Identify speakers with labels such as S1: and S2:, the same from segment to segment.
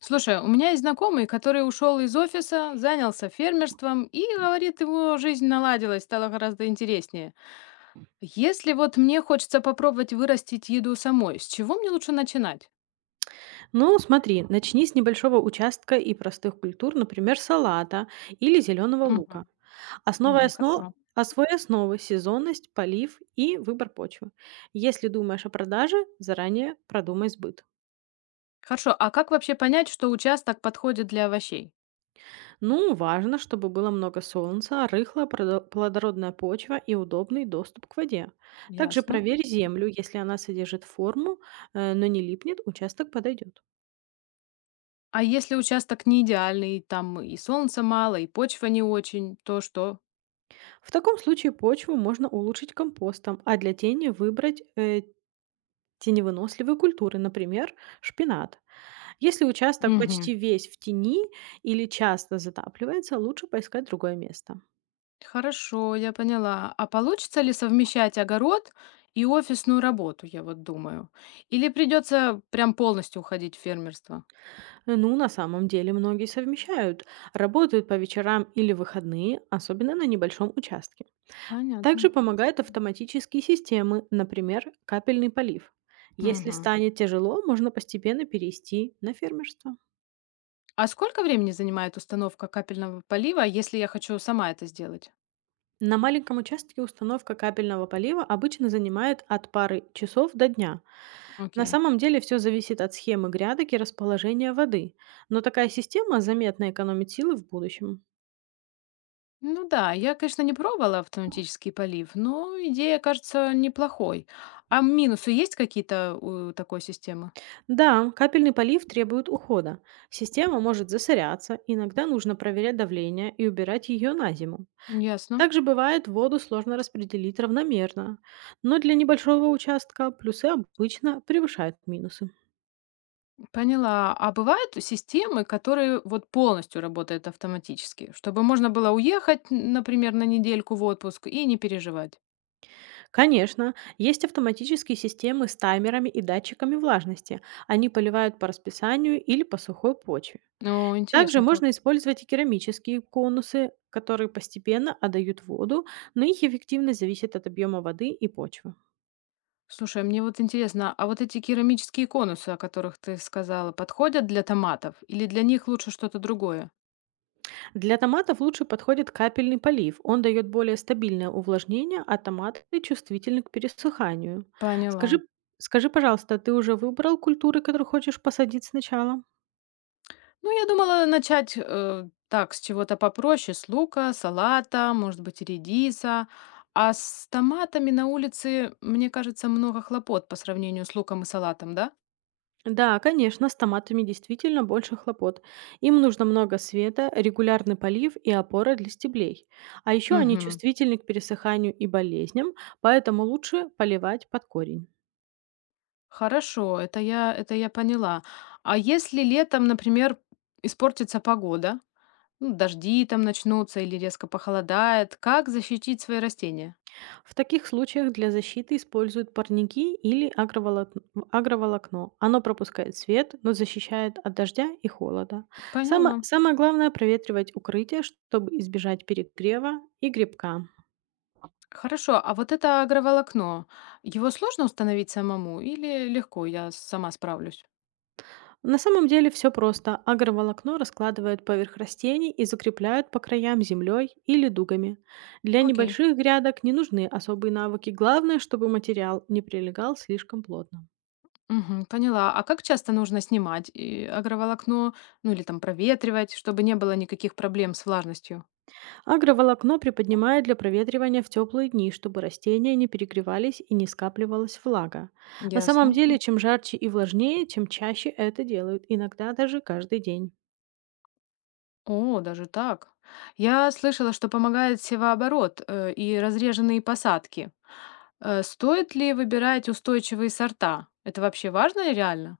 S1: Слушай, у меня есть знакомый, который ушел из офиса, занялся фермерством и, говорит, его жизнь наладилась, стала гораздо интереснее. Если вот мне хочется попробовать вырастить еду самой, с чего мне лучше начинать?
S2: Ну, смотри, начни с небольшого участка и простых культур, например, салата или зеленого лука.
S1: Мгм.
S2: Основа
S1: Мгм.
S2: основ...
S1: Хорошо.
S2: Освой основы, сезонность, полив и выбор почвы. Если думаешь о продаже, заранее продумай сбыт.
S1: Хорошо, а как вообще понять, что участок подходит для овощей?
S2: Ну, важно, чтобы было много солнца, рыхлая плодородная почва и удобный доступ к воде. Также
S1: Ясно.
S2: проверь землю, если она содержит форму, но не липнет, участок подойдет.
S1: А если участок не идеальный, там и солнца мало, и почва не очень, то что?
S2: В таком случае почву можно улучшить компостом, а для тени выбрать теневыносливые культуры, например, шпинат. Если участок почти весь в тени или часто затапливается, лучше поискать другое место.
S1: Хорошо, я поняла. А получится ли совмещать огород и офисную работу, я вот думаю? Или придется прям полностью уходить в фермерство?
S2: Ну, на самом деле многие совмещают, работают по вечерам или выходные, особенно на небольшом участке.
S1: Понятно.
S2: Также помогают автоматические системы, например, капельный полив. Если
S1: Мгм.
S2: станет тяжело, можно постепенно перейти на фермерство.
S1: А сколько времени занимает установка капельного полива, если я хочу сама это сделать?
S2: На маленьком участке установка капельного полива обычно занимает от пары часов до дня. На
S1: Окей.
S2: самом деле все зависит от схемы грядок и расположения воды, но такая система заметно экономит силы в будущем.
S1: Ну да, я, конечно, не пробовала автоматический полив, но идея кажется неплохой. А минусы есть какие-то у такой системы?
S2: Да, капельный полив требует ухода. Система может засоряться, иногда нужно проверять давление и убирать ее на зиму.
S1: Ясно.
S2: Также бывает, воду сложно распределить равномерно, но для небольшого участка плюсы обычно превышают минусы.
S1: Поняла. А бывают системы, которые вот полностью работают автоматически, чтобы можно было уехать, например, на недельку в отпуск и не переживать.
S2: Конечно, есть автоматические системы с таймерами и датчиками влажности. Они поливают по расписанию или по сухой почве.
S1: Ну,
S2: Также
S1: интересно как.
S2: можно использовать и керамические конусы, которые постепенно отдают воду, но их эффективность зависит от объема воды и почвы.
S1: Слушай, а мне вот интересно, а вот эти керамические конусы, о которых ты сказала, подходят для томатов или для них лучше что-то другое?
S2: Для томатов лучше подходит капельный полив. Он дает более стабильное увлажнение, а томаты чувствительны к пересыханию.
S1: Поняла.
S2: Скажи, скажи, пожалуйста, ты уже выбрал культуры, которые хочешь посадить сначала?
S1: Ну, я думала начать так, с чего-то попроще, с лука, салата, может быть, редиса. А с томатами на улице, мне кажется, много хлопот по сравнению с луком и салатом, да?
S2: Да, конечно, с томатами действительно больше хлопот. Им нужно много света, регулярный полив и опора для стеблей. А еще они
S1: Мгм.
S2: чувствительны к пересыханию и болезням, поэтому лучше поливать под корень.
S1: Хорошо, это я поняла. А если летом, например, испортится погода, ну, дожди там начнутся или резко похолодает, как защитить свои растения?
S2: В таких случаях для защиты используют парники или агроволокно. Оно пропускает свет, но защищает от дождя и холода.
S1: Поняла.
S2: Самое главное проветривать укрытие, чтобы избежать перегрева и грибка.
S1: Хорошо, а вот это агроволокно, его сложно установить самому или легко, я сама справлюсь?
S2: На самом деле все просто. Агроволокно раскладывают поверх растений и закрепляют по краям землей или дугами. Для
S1: Окей.
S2: небольших грядок не нужны особые навыки. Главное, чтобы материал не прилегал слишком плотно.
S1: Мгм, поняла. А как часто нужно снимать и агроволокно, ну или там проветривать, чтобы не было никаких проблем с влажностью?
S2: Агроволокно приподнимают для проветривания в теплые дни, чтобы растения не перегревались и не скапливалась влага. На самом
S1: Ясно.
S2: деле, чем жарче и влажнее, чем чаще это делают, иногда даже каждый день.
S1: О, даже так. Я слышала, что помогает севооборот, и разреженные посадки. Стоит ли выбирать устойчивые сорта? Это вообще важно и реально?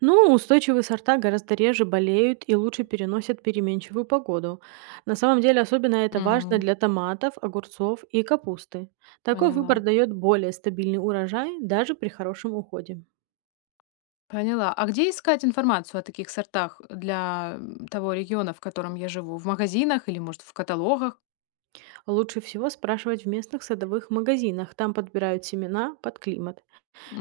S2: Ну, устойчивые сорта гораздо реже болеют и лучше переносят переменчивую погоду. На самом деле, особенно это важно
S1: М,
S2: для томатов, огурцов и капусты. Такой выбор
S1: поняла.
S2: дает более стабильный урожай даже при хорошем уходе.
S1: Поняла. А где искать информацию о таких сортах для того региона, в котором я живу? В магазинах или, может, в каталогах?
S2: Лучше всего спрашивать в местных садовых магазинах, там подбирают семена под климат.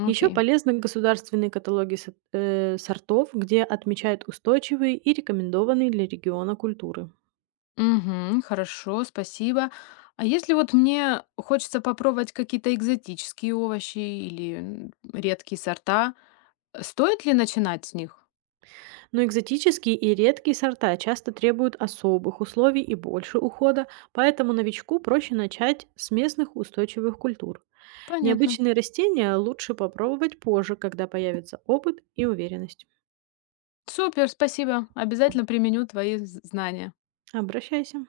S2: Еще
S1: Окей.
S2: полезны государственные каталоги сортов, где отмечают устойчивые и рекомендованные для региона культуры.
S1: Угу, хорошо, спасибо. А если вот мне хочется попробовать какие-то экзотические овощи или редкие сорта, стоит ли начинать с них?
S2: Но экзотические и редкие сорта часто требуют особых условий и больше ухода, поэтому новичку проще начать с местных устойчивых культур.
S1: Понятно.
S2: Необычные растения лучше попробовать позже, когда появится опыт и уверенность.
S1: Супер, спасибо. Обязательно применю твои знания.
S2: Обращайся.